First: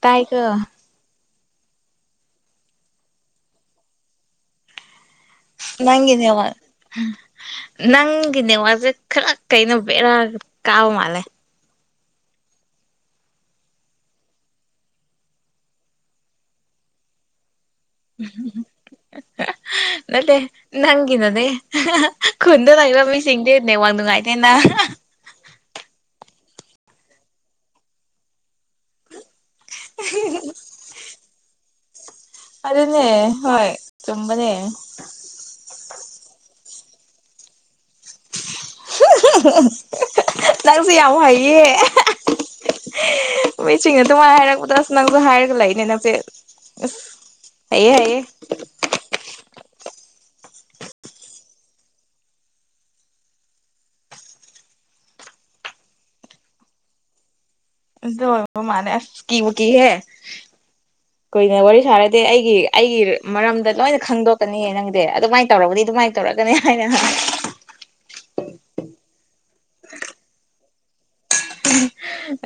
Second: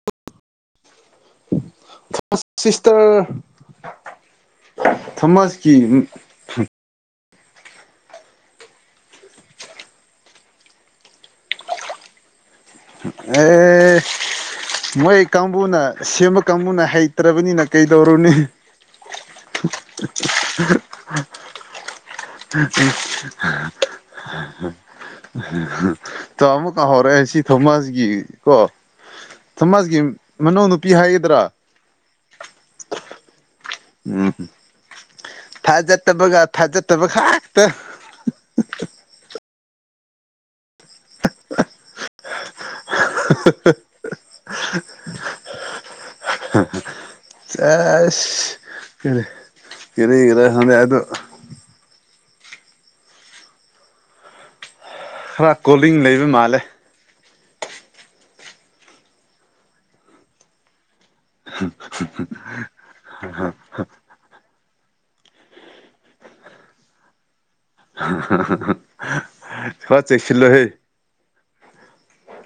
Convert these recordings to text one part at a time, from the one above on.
ꯇꯥꯏꯒ ꯊꯣ sister Thomas ꯅꯪꯒꯅꯦꯋꯥ ꯅꯪꯒꯤ ꯅꯋꯥꯁꯦ ꯈꯔ ꯀꯩꯅꯣ ꯕꯦꯔꯥ ꯀꯥꯕ ꯃꯥꯜꯂꯦ ꯑꯦ ꯃꯣꯏ ꯀꯥꯡꯕꯨꯅ ꯁꯦꯝꯕ ꯀꯥꯡꯕꯨꯅ ꯍꯩꯇ꯭ꯔꯕꯅꯤꯅ ꯀꯩꯗꯧꯔꯨꯅꯤ ꯅꯗꯦ ꯅꯪꯒꯤꯅꯅꯦ ꯈꯨꯟꯗ ꯂꯥꯛꯏꯕ ꯃꯤꯁꯤꯡꯗꯤꯦꯅꯦ ꯋꯥ ꯅꯨꯡꯉꯥꯏꯇꯦꯅ ꯆꯥꯃ ꯀ ꯍꯧꯔꯛꯑꯦ ꯁꯤ ꯊꯣꯃꯥꯁꯒꯤ ꯀꯣ ꯁꯃꯥꯖꯀꯤ ꯃꯅꯥꯎꯅꯨꯄꯤ ꯍꯥꯏꯒꯗ꯭ꯔꯥ ꯑꯗꯨꯗꯅꯦ ꯍꯣꯏ ꯎꯝ ꯆꯨꯝꯕꯅꯦ ꯊꯥꯖꯠꯇꯕꯒ ꯊꯥꯖꯠꯇꯕꯒꯥꯛꯇ ꯅꯪꯁꯨ ꯌꯥꯝ ꯍꯩꯌꯦ ꯃꯤ ꯆꯤꯡꯅ ꯑꯗꯨꯃꯥꯏꯅ ꯍꯥꯏꯔꯛꯄꯗꯣ ꯑꯁ ꯅꯪꯁꯨ ꯍꯥꯏꯔꯒ ꯂꯩꯏꯅꯦ ꯅꯪꯁꯦ ꯑꯁ ꯍꯥꯏꯌꯦ ꯍꯥꯏꯌꯦ ꯑꯁ ꯀꯔꯤ ꯏꯂ ꯁꯗꯦ ꯍꯥꯏꯣ ꯈꯔ ꯀꯣꯂꯤꯡ ꯂꯩꯕ ꯃꯥꯜꯂꯦ ꯗ ꯃꯥꯅꯦꯀꯤꯕꯨꯀꯤ ꯍ [inaudible] ꯀꯨꯏꯅ ꯋꯥꯔꯤ ꯁꯥꯔꯗꯤ ꯑꯩꯒꯤ ꯑꯩꯒꯤ ꯃꯔꯝꯗ ꯂꯣꯏꯅ ꯈꯪꯗꯣꯛꯀꯅꯤ ꯅꯪꯗꯤ ꯑꯗꯨꯃꯥꯏꯅ ꯇꯧꯔꯒꯗꯤ ꯑꯗꯨꯃꯥꯏꯅ ꯇꯧꯔꯛꯀꯅꯤ ꯍꯥꯏꯅ [unintelligible] ꯊ ꯆꯦꯛꯁꯤꯜꯂꯣꯍꯩ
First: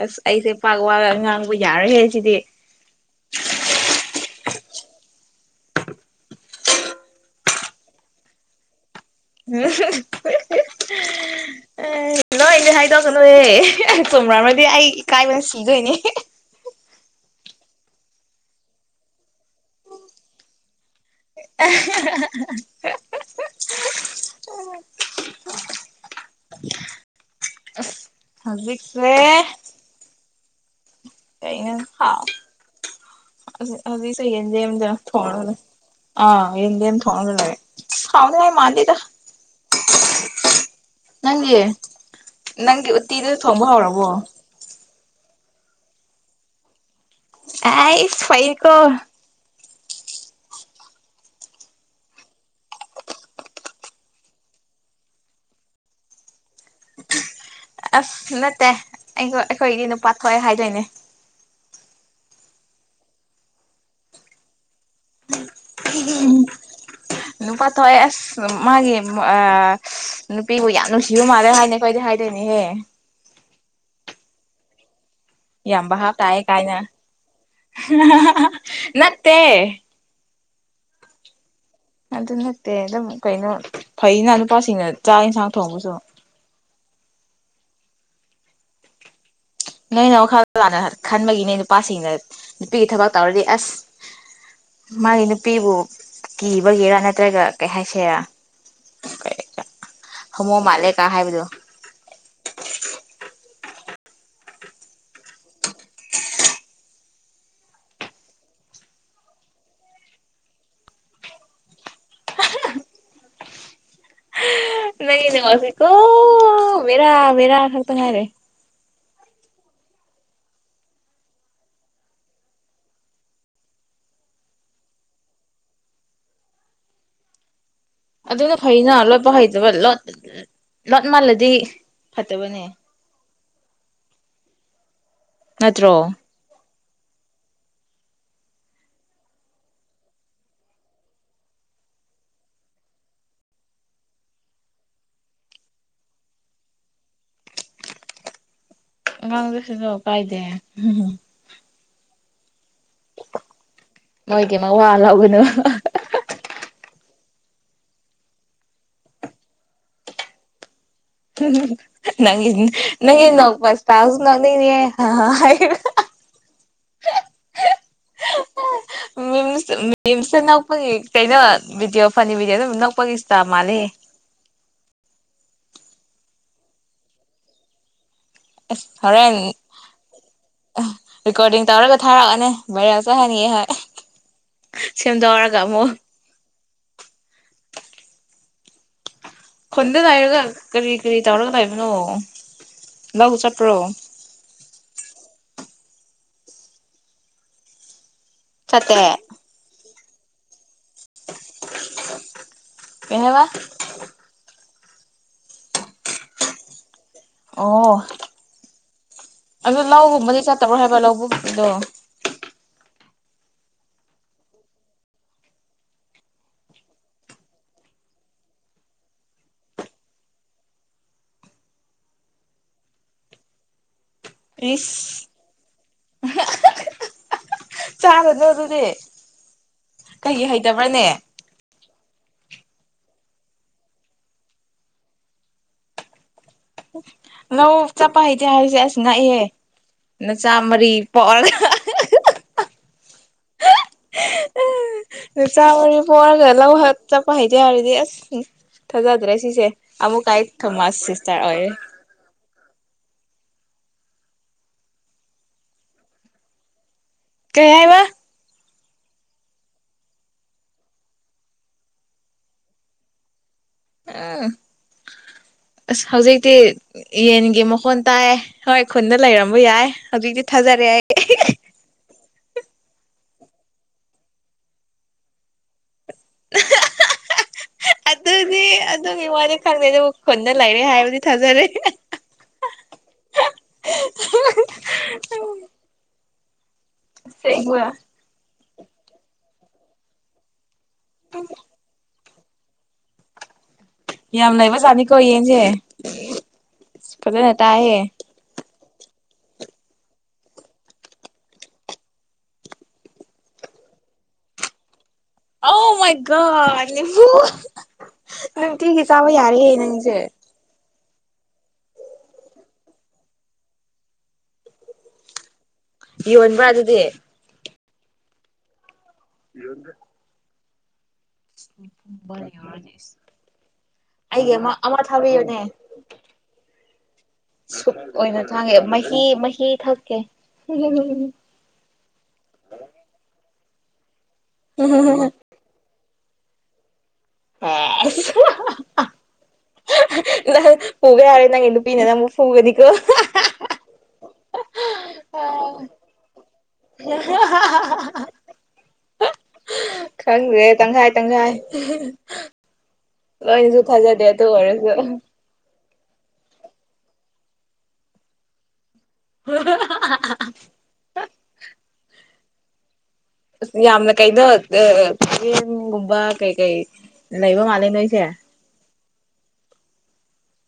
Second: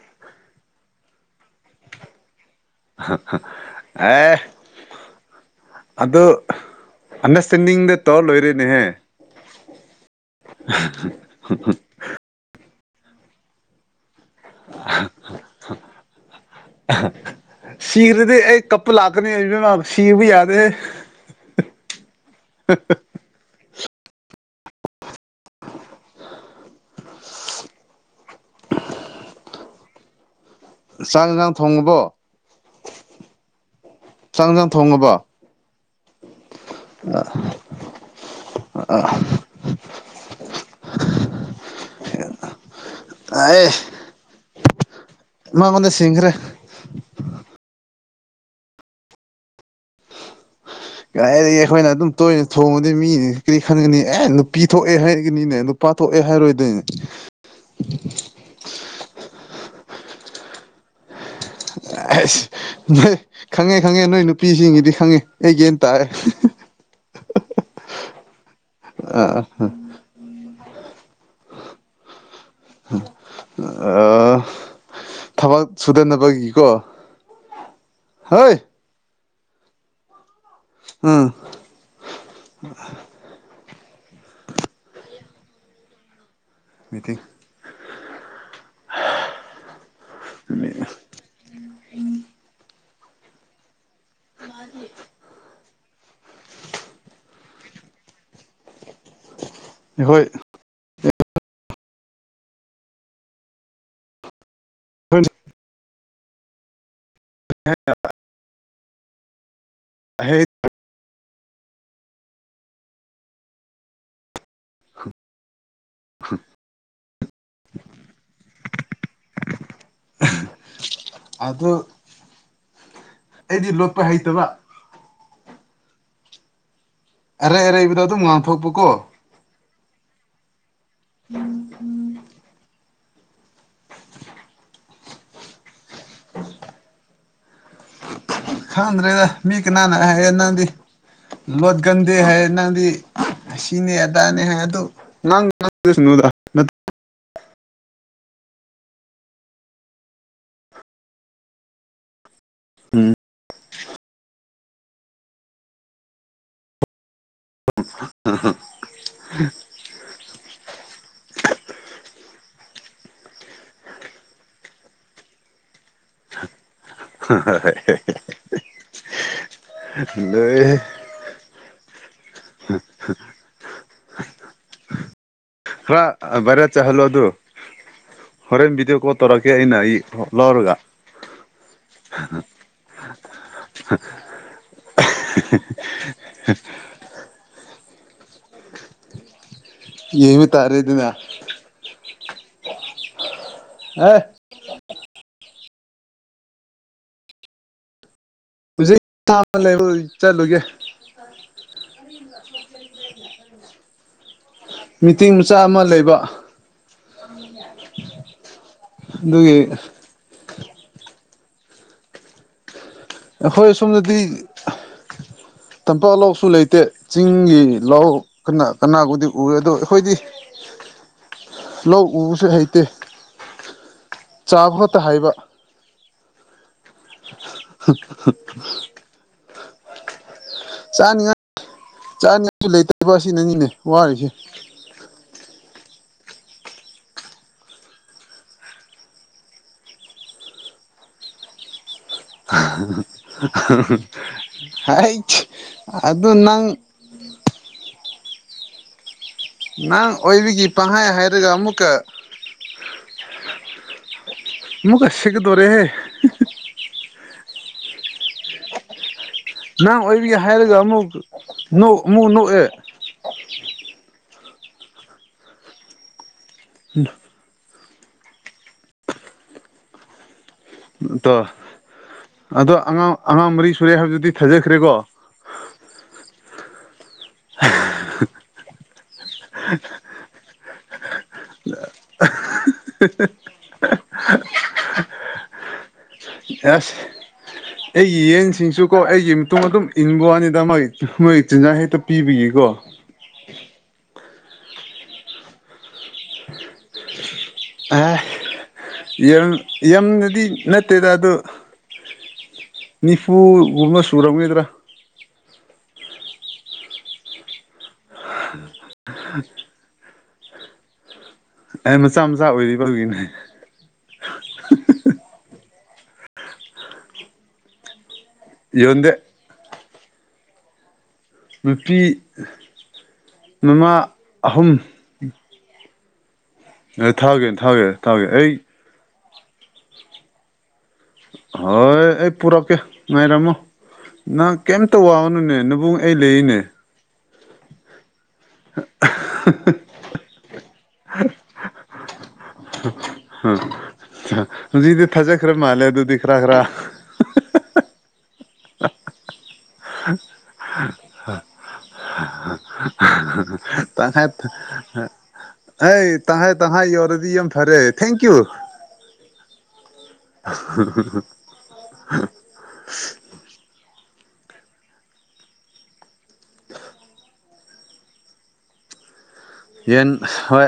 ꯑꯁ ꯑꯩꯁꯦ ꯄꯥꯛ ꯋꯥꯒ ꯉꯥꯡꯕ ꯌꯥꯔꯣꯏꯦ ꯍꯥꯏ ꯁꯤꯗꯤ ꯑꯦ ꯑꯗꯣ ꯑꯟꯗꯔꯁꯇꯦꯟꯗꯤꯡꯗ ꯇꯧꯔ ꯂꯣꯏꯔꯦꯅꯦꯍꯦ ꯎꯝ ꯍ ꯍ ꯑꯦ ꯅꯣꯏꯅꯦ ꯍꯥꯏꯗꯧꯒ ꯅꯣꯏꯑꯦ ꯆꯨꯝꯔꯥꯝꯃꯗꯤ ꯑꯩ ꯏꯀꯥꯏꯕꯅ ꯁꯤꯗꯣꯏꯅꯦ ꯁꯤꯔꯗꯤ ꯑꯩ ꯀꯞꯄ ꯂꯥꯛꯀꯅꯤ ꯁꯤꯔꯕꯨ ꯌꯥꯗꯦ [unintelligible] [unintelligible] ꯍꯧꯖꯤꯛꯁꯦ ꯆꯥꯛ ꯌꯦꯟꯁꯥꯡ ꯀꯅꯦ ꯊꯣꯡꯉꯕꯣ ꯍꯥꯎ ꯑ ꯁꯩ ꯆꯥꯛ ꯏꯟꯖꯥꯡ ꯀꯗꯤꯗ ꯊꯣꯡꯉꯕꯣ ꯐꯅꯅ ꯑ ꯌꯦ ꯊꯣꯡꯉꯂꯔꯦ ꯍꯥꯎꯅ ꯃꯥꯜꯂꯤꯗ ꯅꯪꯒꯤ ꯅꯪꯒꯤ ꯎꯠꯇꯤꯗ ꯊꯣꯡꯕ ꯍꯧꯔꯕꯣ ꯃ ꯃꯗ ꯁꯦꯡꯈ꯭ꯔꯦ ꯑ ꯐꯩꯀꯣ ꯀꯗꯥꯗꯒꯤ ꯑꯩꯈꯣꯏꯅ ꯑꯗꯨꯝ ꯇꯣꯏꯅ ꯊꯣꯡꯕꯗꯤ ꯃꯤꯅꯤ ꯀꯔꯤ ꯈꯟꯒꯅꯤ ꯑꯦ ꯅꯨꯄꯤ ꯊꯣꯛꯑꯦ ꯍꯥꯏꯔꯒꯅꯤꯅꯦ ꯄꯥꯊꯣꯛꯑꯦ ꯍꯥꯏꯔꯣꯏꯗꯣꯏꯅꯦ ꯑꯁ ꯅꯠꯇꯦ ꯑꯩ ꯑꯩꯈꯣꯏꯗꯤ ꯅꯨꯄꯥ ꯊꯣꯛꯑꯦ ꯍꯥꯏꯗꯣꯏꯅꯦ ꯑ ꯅꯣꯏ ꯈꯪꯉꯦ ꯈꯪꯉꯦ ꯅꯣꯏ ꯅꯨꯄꯤꯁꯤꯡꯒꯤꯗꯤ ꯈꯪꯉꯦ ꯑꯩ ꯒꯦꯟ ꯇꯥꯑꯦ ꯅꯨꯄꯥ ꯊꯣꯛ ꯑ ꯑꯁ ꯃꯥꯒꯤ ꯑ ꯅꯨꯄꯤꯕꯨ ꯌꯥꯝ ꯅꯨꯡꯁꯤꯕ ꯃꯥꯜꯂꯦ ꯍꯥꯏꯅꯦ ꯀꯣꯏꯗꯤ ꯍꯥꯏꯗꯣꯏꯅꯦꯍꯦ ꯑ ꯊꯕꯛ ꯌꯥꯝꯝꯕ ꯍꯥ ꯇꯥꯏ ꯁꯨꯗꯅꯕꯒꯤꯀꯣ ꯀꯥꯏꯅ ꯍꯣꯏ ꯅ ꯇ ꯎꯝ ꯑꯗꯨ ꯅꯠꯇꯦ ꯑꯗꯨꯝ ꯀꯩꯅꯣ ꯐꯩꯅ ꯅꯨꯄꯥꯁꯤꯡꯅ ꯆꯥꯛ ꯌꯦꯟꯁꯥꯡ ꯊꯣꯡꯕꯁꯨ ꯃꯤꯗꯤꯤꯡ ꯅꯣꯏꯅ ꯋꯥꯈꯜ ꯇꯥꯅ ꯈꯟꯕꯒꯤꯅꯦ ꯅꯨꯄꯥꯁꯤꯡꯅ ꯅꯨꯄꯤꯒꯤ ꯊꯕꯛ ꯇꯧꯔꯗꯤ ꯑꯁ ꯃꯥꯒꯤ ꯅꯨꯄꯤꯤꯕꯨ ꯀꯤꯕꯒꯤꯦꯔꯥ ꯅꯠꯇ꯭ꯔꯒ ꯀꯩ ꯍꯣꯏ ꯍꯥꯏꯁꯦꯔꯥꯣ ꯃꯥꯜꯂꯦ ꯀꯥ ꯍꯥꯏꯕꯣ ꯍꯣꯏ ꯍꯥ ꯍ ꯅꯅꯦꯅꯨꯡꯉꯁꯤꯀꯣ ꯃꯦꯔ ꯃꯦꯔ ꯈꯔꯛꯇ ꯍꯥꯏꯔꯦ [unintelligible] ꯑ ꯑꯩꯗꯤ ꯂꯣꯠꯄ ꯍꯩꯇꯕ ꯑꯔꯦ ꯑꯔ ꯏꯕꯤꯔꯣ ꯑꯗꯨꯅ ꯐꯩꯅ ꯂꯣꯠꯄ ꯍꯩꯇꯕꯣ ꯂꯣꯠ ꯃꯥꯜꯂꯗꯤ ꯐꯠꯇꯕꯅꯦ ꯅꯠꯇ꯭ꯔꯣ ꯈꯥꯡꯗ꯭ꯔꯦꯗ ꯃꯤ ꯀꯅꯥꯅꯥ ꯍꯥꯏ ꯅꯪꯗꯤ ꯂꯠꯒꯟꯗ ꯍꯥꯏ ꯅꯅꯥꯪꯗꯤ ꯁꯤꯅꯦꯗꯥ ꯅ ꯍꯥꯏ ꯑꯗꯨꯣ ꯉꯪꯅꯗ ꯀꯥꯡꯗꯦꯁꯁꯨꯣ ꯀꯥꯏꯗꯦ ꯅꯣꯏꯒꯤꯃꯛ ꯋꯥ ꯂꯧꯒꯅꯨꯕ ꯍ ꯍ ꯍ ꯅꯪ ꯅꯪꯁ ꯇꯥꯎ ꯅꯅꯤꯅꯤ ꯍꯥꯏ ꯃꯤꯝꯁ ꯃꯤꯝꯁꯇ ꯂꯩꯣꯏ ꯅꯣꯛꯄꯒꯤ ꯀꯩꯅꯣ ꯚꯗꯤꯑꯣ ꯐꯅꯤ ꯚꯤꯗꯤꯑꯣ ꯑꯗꯨꯝ ꯅꯛꯄꯒꯤ ꯏꯁꯇꯥ ꯃꯥꯜꯂꯦ ꯍꯥ꯭ꯔ ꯔꯦꯠ ꯆꯍꯜꯂꯣ ꯑꯗꯨ ꯍꯣꯔꯦꯟ ꯚꯤꯗꯤꯑꯣ ꯀꯣꯜ ꯍꯣꯔꯦꯟ ꯇꯧꯔꯛꯀꯦ ꯑꯩꯅ ꯑꯩ ꯂꯧꯔꯒ ꯔꯦꯀꯣꯔꯗꯤꯡ ꯇꯧꯔꯒ ꯊꯥꯔꯛꯑꯅꯦ ꯚꯔꯦꯜ ꯆ ꯍꯥꯏꯅꯤꯌꯦꯦ ꯁꯦꯝꯗꯧꯔꯒ ꯑꯃꯨꯛ ꯍ ꯈꯨꯣꯟꯗ ꯂꯩꯥꯏꯔꯒ ꯌꯦꯡꯕ ꯇꯥꯔꯦ ꯀꯔꯤ ꯑꯗꯨꯅ ꯀꯔꯤ ꯇꯧꯔꯒ ꯂꯩꯕꯅꯣ ꯂꯧ ꯆꯠꯄ꯭ꯔꯣ ꯍꯥ ꯁꯠꯇꯅꯦ ꯆ ꯂꯩ ꯆꯠꯂꯨꯒꯦ ꯀꯩ ꯍꯥꯏꯕ ꯃꯤꯇꯤꯡ ꯃꯆꯥ ꯑꯃ ꯂꯩꯕ ꯑꯣ ꯑꯗꯨꯒꯤ ꯑꯗꯨꯣ ꯂꯧꯒꯨꯝꯕꯗꯤ ꯆꯠꯇꯕ꯭ꯔꯣ ꯍꯥꯏꯕ ꯂꯧꯕꯨꯗꯣ ꯑꯩꯈꯣꯏ ꯁꯣꯝꯗꯗꯤ ꯇꯝꯄꯥꯛ ꯂꯧꯁꯨ ꯂꯩꯇꯦ ꯆꯤꯡꯒꯤ ꯂꯧ ꯀꯅꯥ ꯀꯅꯥꯒꯕꯨꯗꯤ ꯎꯔꯦ ꯑꯗꯣ ꯑꯩꯈꯣꯏꯗꯤ ꯂꯧ ꯎꯕꯁꯨ ꯍꯩꯇꯦ ꯏꯁ ꯆꯥꯕꯣꯠꯇ ꯍꯥꯏꯕ ꯆꯥꯒꯗ꯭ꯔꯣ ꯑꯗꯨꯅꯦ ꯀꯩ ꯍꯩꯇꯕ꯭ꯔꯅꯦ ꯆꯥꯅꯤꯡꯁꯨ ꯂꯩꯇꯕ ꯑꯁꯤꯅꯅꯤꯅꯦ ꯋꯥꯔꯤꯁꯦ ꯅꯪ ꯆꯞꯄ ꯍꯩꯇꯦ ꯍꯥꯏꯁꯦ ꯑꯁ ꯅ ꯏꯍꯦ ꯅꯆꯥ ꯃꯔꯤ ꯄꯣꯛ [unintelligible] [inaudible] ꯍꯥꯏꯠ ꯃꯤꯁꯥ ꯃꯔꯤ ꯑꯗꯨ ꯄꯔ ꯂ ꯅꯪ ꯍꯠ ꯆꯞꯄ ꯍꯥꯏꯩꯗꯤꯦ ꯍꯥꯏꯔꯗꯤ ꯑꯁ ꯎ ꯊꯥꯖꯗ꯭ꯔꯦ ꯁꯤꯁꯦ ꯅꯪ ꯑꯃꯨꯛꯀ ꯑꯩ ꯑꯣꯏꯕꯤꯒꯤ ꯊꯣꯃꯥꯁ ꯄꯪꯍꯥꯏ ꯁꯤꯁꯇꯔ ꯍꯥꯏꯔꯒ ꯑꯣꯏꯔꯦ ꯑꯃꯨꯛꯀ ꯃꯛ ꯀꯁꯤꯒꯗꯣꯔꯦꯍꯦ ꯀꯕ ꯅꯍꯪ ꯑꯣꯏꯕꯤꯒꯦ ꯍꯥꯏꯔꯒ ꯑꯃꯨꯛ ꯑꯃꯨꯛ ꯅꯣꯛꯑꯦ ꯎ ꯑꯁ ꯍꯧꯖꯤꯛꯇꯤ ꯌꯦꯟꯒꯤ ꯃꯈꯣꯟ ꯇꯥꯏꯌꯦꯦ ꯍꯣꯏ ꯈꯨꯟꯗ ꯂꯩꯔꯝꯕ ꯌꯥꯏ ꯍꯧꯖꯤꯛꯇꯤ ꯊꯥꯖꯔꯦ ꯑꯩ ꯑꯇꯣ ꯑꯗꯣ ꯑꯉꯥꯡ ꯑꯉꯥꯡ ꯃꯔꯤ ꯁꯨꯔꯦ ꯍꯥꯏꯕꯗꯨꯗꯤ ꯊꯥꯖꯈ꯭ꯔꯦꯀꯣ ꯑꯗꯨꯗꯤ ꯑꯗꯨꯒꯤ ꯋꯥꯅꯤ ꯈꯪꯗꯩꯅꯦꯕꯨ ꯍꯨꯟꯗ ꯂꯩꯔꯦ ꯍꯥꯏꯕꯗꯤ ꯊꯥꯖꯔꯦ [inaudible] ꯑꯁ ꯁꯤꯉ ꯑꯩꯒꯤ ꯌꯦꯟꯁꯤꯡꯁꯨ ꯀꯣ ꯑꯩꯒꯤ ꯃꯇꯨꯡꯨꯡ ꯑꯗꯨꯝ ꯏꯟꯕ ꯋꯥꯅꯤꯗ ꯃꯣꯏ ꯃꯣꯏ ꯆꯤꯟꯖꯥꯛ ꯍꯦꯛꯇ ꯄꯤꯕꯒꯤꯀꯣ ꯌꯥꯝ ꯂꯩꯕ ꯆꯥꯠꯅꯤꯀꯣ ꯌꯦꯟꯁꯦ ꯐꯖꯅ ꯇꯥꯏꯌꯦ ꯌꯗꯗꯤ ꯅꯠꯇꯦꯗ ꯑꯗꯣ ꯅꯤꯄꯨ ꯎꯔꯃ ꯁ꯭ꯔꯗ꯭ꯔꯥ ꯑꯧ ꯃꯥꯏꯒ ꯅꯤꯍꯨ ꯅꯨꯡꯇꯤꯒꯤ ꯆꯥꯕ ꯌꯥꯔꯦꯍꯦ ꯅꯪꯁꯦ ꯑꯩ ꯃꯆꯥ ꯃꯆꯥ ꯑꯣꯏꯔꯤꯕ ꯐꯒꯤꯅꯦ ꯌꯣꯟꯕ꯭ꯔꯥ ꯑꯗꯨꯗꯤ ꯌꯣꯟꯗꯦ ꯌꯣꯟꯗ ꯅꯨꯄꯤ ꯃꯃꯥ ꯑꯩꯒꯤ ꯑꯍꯨꯝ ꯑꯃ ꯑꯃ ꯊꯥꯕꯤꯌꯨꯅꯦ ꯊꯥꯒ ꯁꯨꯛ ꯑꯣꯏꯅ ꯊꯥꯡꯉꯦ ꯃꯍꯤ ꯃꯍꯤ ꯊꯛꯀꯦ ꯍꯣꯏ ꯑꯩ ꯄꯨꯔꯛꯀꯦ ꯉꯥꯏꯔꯝꯃꯣ ꯅꯪ ꯀꯩꯝꯇ ꯋꯥꯎꯅꯨꯅꯦ ꯅꯕꯨꯨꯡ ꯑꯩ ꯂꯩꯅꯦ ꯑ [unintelligible] ꯪ ꯄꯨꯕ ꯌꯥꯔꯦ ꯅꯪꯒꯤ ꯅꯨꯄꯤꯅ ꯅꯪ ꯑꯃꯨꯛ ꯐ ꯄꯨꯒꯗꯤꯀꯣ ꯍꯧꯖꯤꯛꯗꯤ ꯊꯥꯖꯈ꯭ꯔꯦ ꯃꯥꯜꯂꯦ ꯑꯗꯨꯗꯤ ꯈꯔ ꯈꯔ ꯍ ꯈꯪꯗ꯭ꯔꯦ ꯇꯪꯈꯥꯏ ꯇꯪꯈꯥꯏ ꯂꯣꯏꯅꯤꯁꯨ ꯈꯥꯖꯗꯦ ꯇꯪꯈꯥꯏ ꯇ ꯑꯣꯏꯔꯁ ꯑꯩ ꯇꯍꯥꯏ ꯇꯍꯥꯏ ꯌꯧꯔꯗꯤ ꯌꯥꯝ ꯐꯔꯦ ꯊꯦꯡ꯭ꯌꯨ [unintelligible] ꯑ ꯌꯥꯝꯅ ꯀꯩꯅꯣ ꯆꯥꯌꯦꯦꯡꯒꯨꯝꯕ ꯀꯩ ꯀꯩ ꯂꯩꯕ ꯃꯥꯜꯂꯦ ꯅꯣꯏꯁꯦ ꯌꯦꯟ ꯍꯣꯏ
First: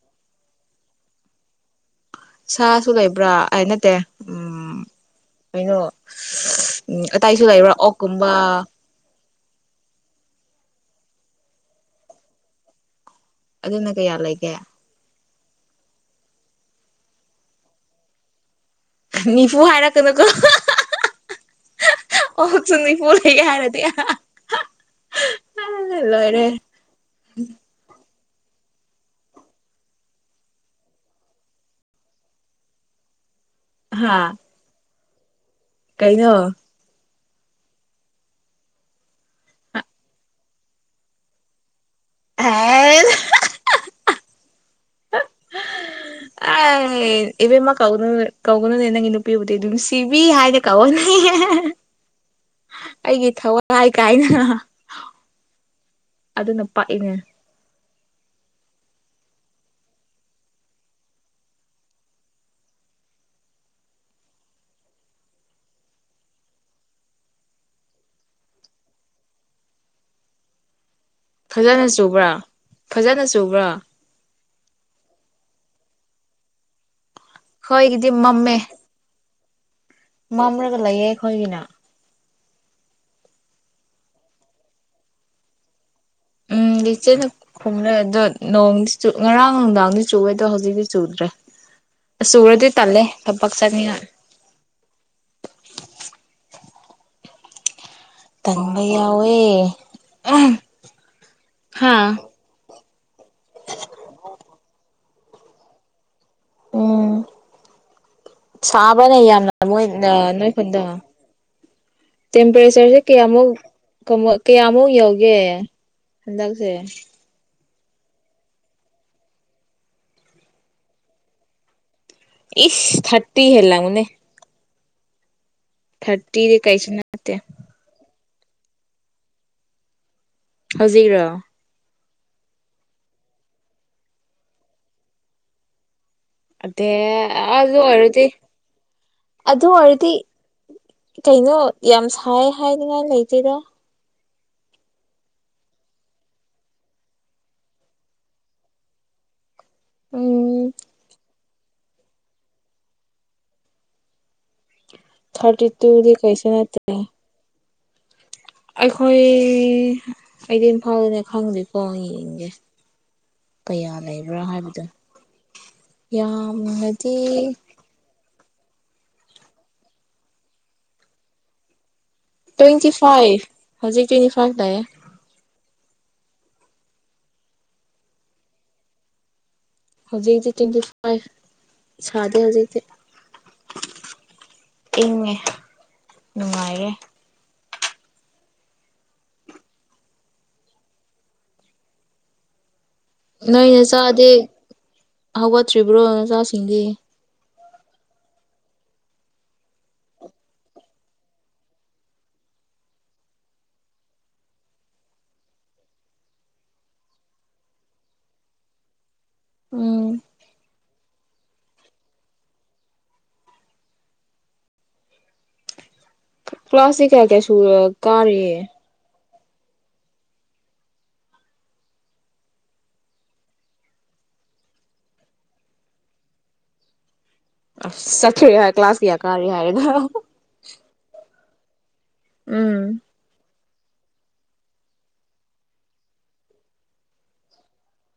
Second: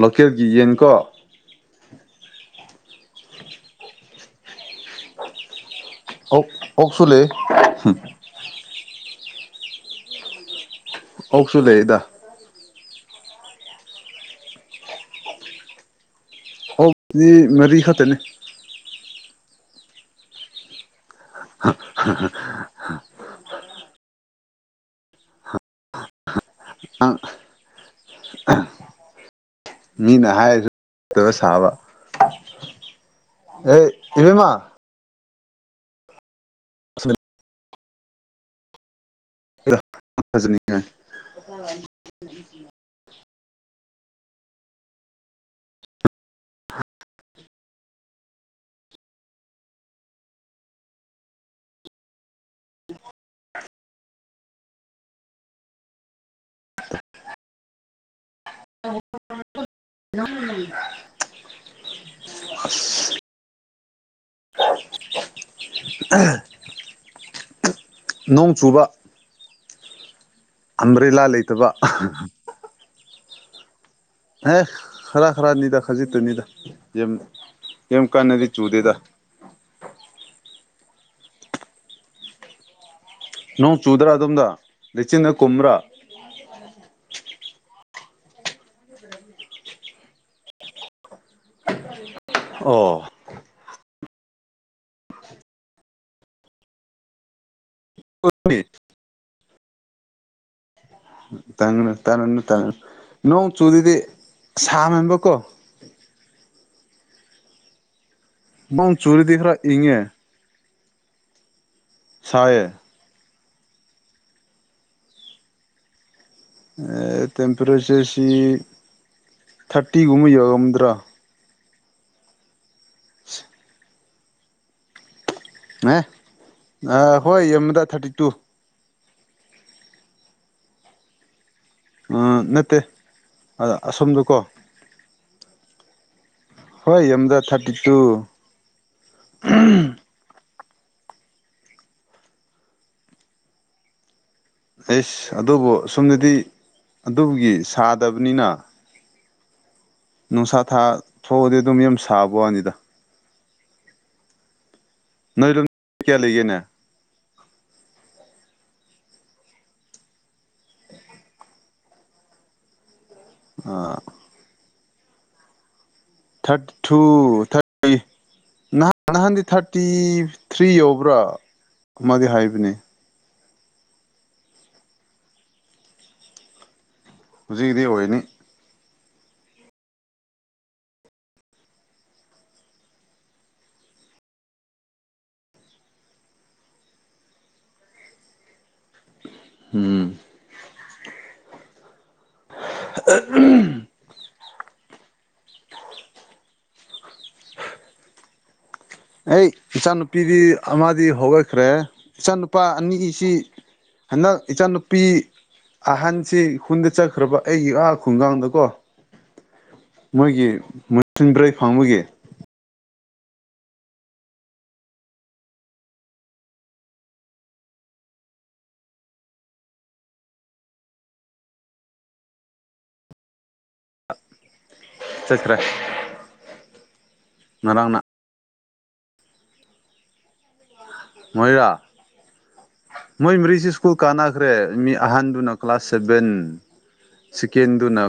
ꯂꯣꯀꯦꯜꯒꯤ ꯌꯦꯟ ꯀꯣ ꯁꯥꯁꯨ ꯂꯩꯕ꯭ꯔꯥ ꯍꯥꯏ ꯅꯠꯇꯦ ꯎꯝ ꯀꯩꯅꯣ ꯑꯣꯛ ꯎꯝ ꯑꯣꯛꯁꯨ ꯂꯩ ꯑꯇꯇꯩꯁꯨ ꯂꯩꯕ꯭ꯔꯥ ꯑꯣꯛꯀꯨꯝꯕ ꯍꯧꯛꯁꯨ ꯂꯩꯗ ꯑꯗꯨꯅ ꯀꯌꯥ ꯂꯩꯒꯦ ꯃꯔꯤ ꯈꯇꯅꯦ ꯅꯤꯐꯨ ꯍꯥꯏꯔꯛꯀꯅꯨꯀꯣ ꯍ ꯍ ꯍ ꯑꯣ ꯆ ꯄꯨ ꯂꯩꯒꯦ ꯍꯥꯏꯔꯦꯗꯤ ꯂꯣꯔꯦ ꯑ ꯃꯤꯅ ꯍꯥꯏꯔꯁꯨ ꯐꯠꯇꯕ ꯁꯥꯕ ꯑꯦ ꯏꯕꯦꯝꯃ ꯀꯩꯅ ꯐꯖꯅꯤ ꯍ ꯍ ꯑ ꯏꯕꯦꯝꯃ ꯀꯧꯗ ꯀꯧꯒꯅꯨꯅꯦ ꯅꯪꯒꯤ ꯅꯨꯄꯤꯕꯨꯗꯤ ꯑꯗꯨꯝ ꯁꯤꯕꯤ ꯍꯥꯏꯅ ꯀꯧꯋꫭꯅꯦ ꯑꯩꯒꯤ ꯊꯋꯥꯏ ꯀꯥꯏꯅ ꯑꯗꯨꯅ ꯄꯥꯛꯏꯅꯦ [inaudible] [inaudible] ꯅꯣꯡ ꯆꯨꯕ ꯑꯝꯝꯕ꯭ꯔꯦꯂ ꯂꯩꯇ ꯐꯖꯅ ꯆꯨꯕ꯭ꯔꯥ ꯐꯖꯅ ꯆꯨꯕ꯭ꯔꯥ ꯑꯦ ꯈꯔ ꯈꯔꯅꯤꯗ ꯈꯥꯖꯤꯠꯇꯨꯅꯤꯗ ꯌꯥꯝ ꯌꯥꯝ ꯑꯩꯈꯣꯏꯒꯤꯗꯤ ꯀꯟꯅꯗꯤ ꯃꯝꯃꯦ ꯆꯨꯗꯦꯗ ꯃꯝꯂꯒ ꯂꯩꯌꯦ ꯑꯩꯈꯣꯏꯒꯤꯅ ꯅꯣꯡ ꯆꯨꯗ꯭ꯔꯥ ꯑꯗꯣꯝꯗ ꯂꯤꯆꯤꯟꯗ ꯀꯨꯝꯕ꯭ꯔꯥ ꯎꯝ ꯂꯩꯩꯖꯤꯟ ꯈꯨꯝꯂꯩ ꯑꯗꯣ ꯅꯣꯡꯗꯤ ꯉꯔꯥꯡ ꯅꯨꯡꯗꯥꯡꯗꯤ ꯆꯨꯕꯦ ꯑꯗꯣ ꯍꯧꯖꯤꯛꯇꯤ ꯆꯨꯗ꯭ꯔꯦ ꯆꯨꯔꯗꯤ ꯇꯂꯦ ꯑꯣ ꯊꯄꯛ ꯆꯅꯤꯡꯉꯥꯏ ꯇꯥꯟꯕ ꯌꯥꯎꯋꯦ ꯇꯪꯒꯅꯨ ꯍꯥꯥ ꯇꯥꯅꯅꯨ ꯇꯥꯔꯨ ꯅꯣꯡ ꯆꯨꯔꯤꯗꯤ ꯁꯥꯃꯕ ꯀꯣ ꯅꯣꯡ ꯁꯥꯕꯅꯦ ꯆꯨꯔꯗꯤ ꯌꯥꯝꯅ ꯈꯔ ꯃꯣꯏ ꯏꯪꯉꯦ ꯅꯣꯏ ꯈꯨꯗ ꯁꯥꯏꯌꯦ ꯇꯦꯝꯄꯔꯦꯆꯔꯁꯦ ꯀꯌꯥꯃꯨꯛ ꯀꯌꯥꯃꯨꯛ ꯌꯧꯒꯦ ꯍꯟꯗꯛꯁꯦ ꯇꯦꯝꯄꯔꯦꯆꯔꯁꯤ ꯊꯥꯔꯇꯤꯒꯨꯝꯕ ꯌꯧꯔꯝꯗ꯭ꯔꯥ ꯏꯁ ꯊꯔꯇꯤ ꯍꯦꯟꯂꯝꯒꯅꯤ ꯑꯦ ꯊꯥꯔꯇꯤꯗꯤ ꯀꯩꯁꯨ ꯑ ꯅꯠꯇꯦ ꯍꯣꯏ ꯌꯗ ꯊꯥꯔꯇꯤ ꯇꯨ ꯍꯧꯖꯤꯛꯔꯣ ꯅꯠꯇꯦ ꯑꯁꯣꯝꯗꯀꯣ ꯑꯗꯦ ꯍꯣꯏ ꯌꯥꯝꯗ ꯑ ꯊꯥꯔꯇꯤ ꯑꯗꯨ ꯇꯨ ꯑꯣꯏꯗꯤ ꯑ ꯑꯗꯨ ꯑꯣꯏꯗꯤ ꯀꯩꯅꯣ ꯌꯥꯝ ꯁꯥꯏ ꯍꯥꯏꯅꯤꯉꯥꯏ ꯂꯩꯇꯦꯔ ꯑꯦꯁ ꯑꯗꯨꯕꯨ ꯁꯣꯝꯗꯗꯤ ꯑꯗꯨꯒꯤ ꯁꯥꯗꯕꯅꯤꯅ ꯅꯨꯡꯁꯥ ꯎꯝ ꯊꯥ ꯊꯣꯛꯑꯗꯤ ꯑꯗꯨꯝ ꯌꯥꯝ ꯁꯥꯕ ꯋꯥꯅꯤꯗ ꯅꯣꯏꯔꯣꯝ ꯊꯔꯇꯤ ꯇꯨꯗꯤ ꯀꯌꯥ ꯂꯩꯒꯦꯅꯦ ꯀꯁꯅꯠꯇ ꯑꯩꯈꯣꯏ ꯑꯩꯗꯤ ꯏꯝꯐꯥꯜꯗꯅꯦ ꯈꯪꯗꯦꯀꯣ ꯌꯦꯡꯒꯦ ꯀꯌꯥ ꯂꯩꯕ꯭ꯔꯥ ꯍꯥꯏꯕꯗꯣ ꯌꯥꯝꯉꯗꯤ ꯑꯩ ꯅꯍꯥꯟ ꯅꯍꯥꯟꯗꯤ ꯊꯥꯔꯇꯤ ꯊ꯭ꯔꯤ ꯌꯧꯕ꯭ꯔꯥ ꯑꯃꯗꯤ ꯍꯥꯏ ꯇꯋꯦꯟꯇꯤ ꯐꯥꯏꯚ ꯍꯧꯖꯤꯛ ꯇ꯭ꯋꯦꯟꯇꯤ ꯐꯥꯏꯚ ꯂꯩꯌꯦ ꯍꯧꯖꯤꯛꯀꯤꯗꯤ ꯑꯣꯏꯅꯤ ꯍꯧꯖꯤꯛ ꯍꯧꯛꯇ ꯇ꯭ꯋꯦꯟꯇꯤ ꯐꯥꯏꯚ ꯁꯥꯗꯦ ꯍꯧꯖꯤꯛꯇ ꯏꯪꯉꯦ ꯅꯨꯡꯉꯥꯏꯔꯦ ꯎꯝ ꯅꯣꯏ ꯅ ꯆꯥꯗꯤ ꯍꯧꯒꯠꯇ꯭ꯔꯤꯕ꯭ꯔꯣ ꯅꯆꯥꯁꯤꯡꯗꯤ [unintelligible] [inaudible] ꯑꯩ ꯏꯆꯥꯅꯨꯄꯤꯗꯤ ꯑꯃꯗꯤ ꯍꯧꯒꯠꯈ꯭ꯔꯦ ꯏꯆꯥꯅꯨꯄꯥ ꯑꯅꯤꯁꯤ ꯍꯟꯗꯛ ꯏꯆꯥꯅꯨꯄꯤ ꯑꯍꯟꯁꯤ ꯈꯨꯟꯗ ꯆꯠꯈ꯭ꯔꯕ ꯑꯩꯒꯤ ꯑꯥ ꯈꯨꯡꯒꯥꯡꯗꯀꯣ ꯎꯝ ꯃꯣꯏꯒꯤ [inaudible] ꯐꯪꯕꯒꯤ ꯀ꯭ꯂꯥꯁꯇꯤ ꯀꯌꯥ ꯀꯌꯥ ꯁ ꯀꯥꯔꯤ ꯆꯠꯀ꯭ꯔ ꯑꯁ ꯆꯠꯠꯇꯦ ꯍꯥꯏꯔꯦ ꯀ꯭ꯂꯥꯁ ꯀꯌꯥ ꯀꯥꯔꯤ ꯍꯥꯏꯔꯥꯒ ꯃꯣꯏꯔꯥ ꯎꯝ ꯃꯣꯏ ꯃꯔꯤꯁ ꯁ꯭ꯀꯨꯜ ꯀꯥꯟꯅꯈ꯭ꯔꯦ ꯃꯤ ꯑꯍꯟꯗꯨꯅ ꯀ꯭ꯂꯥꯁ ꯁꯚꯦꯟ ꯁꯤꯀꯦꯟꯗꯨꯅ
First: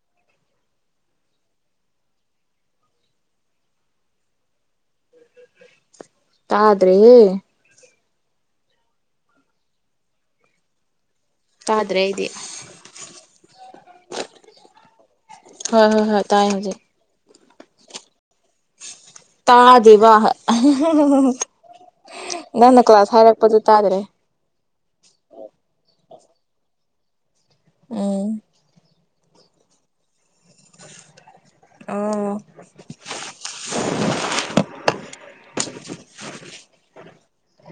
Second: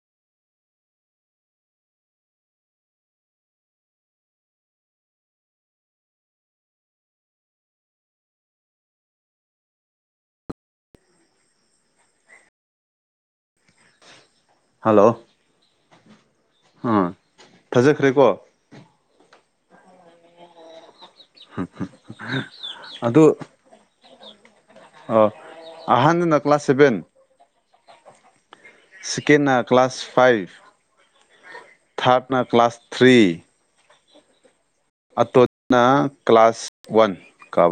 ꯇꯗ꯭ꯔꯦꯍꯦ ꯇꯗ꯭ꯔꯦ ꯑꯩꯗꯔ꯭ꯤ ꯍꯜꯂꯣ ꯍꯣꯏ ꯍꯣꯏ ꯍꯣꯏ ꯇꯥꯏ ꯍꯧꯖꯤꯛ ꯑꯥ ꯐꯖꯈ꯭ꯔꯦꯀꯣ ꯇꯥꯗꯦꯕ [unintelligible] ꯅꯪꯅ ꯀ꯭ꯂꯥꯁ ꯍꯥꯏꯔꯛꯄꯗꯨ ꯇꯥꯗ꯭ꯔꯦ ꯑꯣ ꯑꯍꯥꯟꯗꯨꯅ ꯀ꯭ꯂꯥꯁ ꯁꯚꯦꯟ ꯎꯝ ꯁꯦꯀꯦꯟꯅ ꯀ꯭ꯂꯥꯁ ꯐꯥꯏꯚ ꯑꯣ ꯊꯥꯔꯠꯅ ꯀ꯭ꯂꯥꯁ ꯊ꯭ꯔꯤ ꯑꯇꯣꯟꯅ ꯀ꯭ꯂꯥꯁ ꯋꯥꯟ ꯀꯥꯕ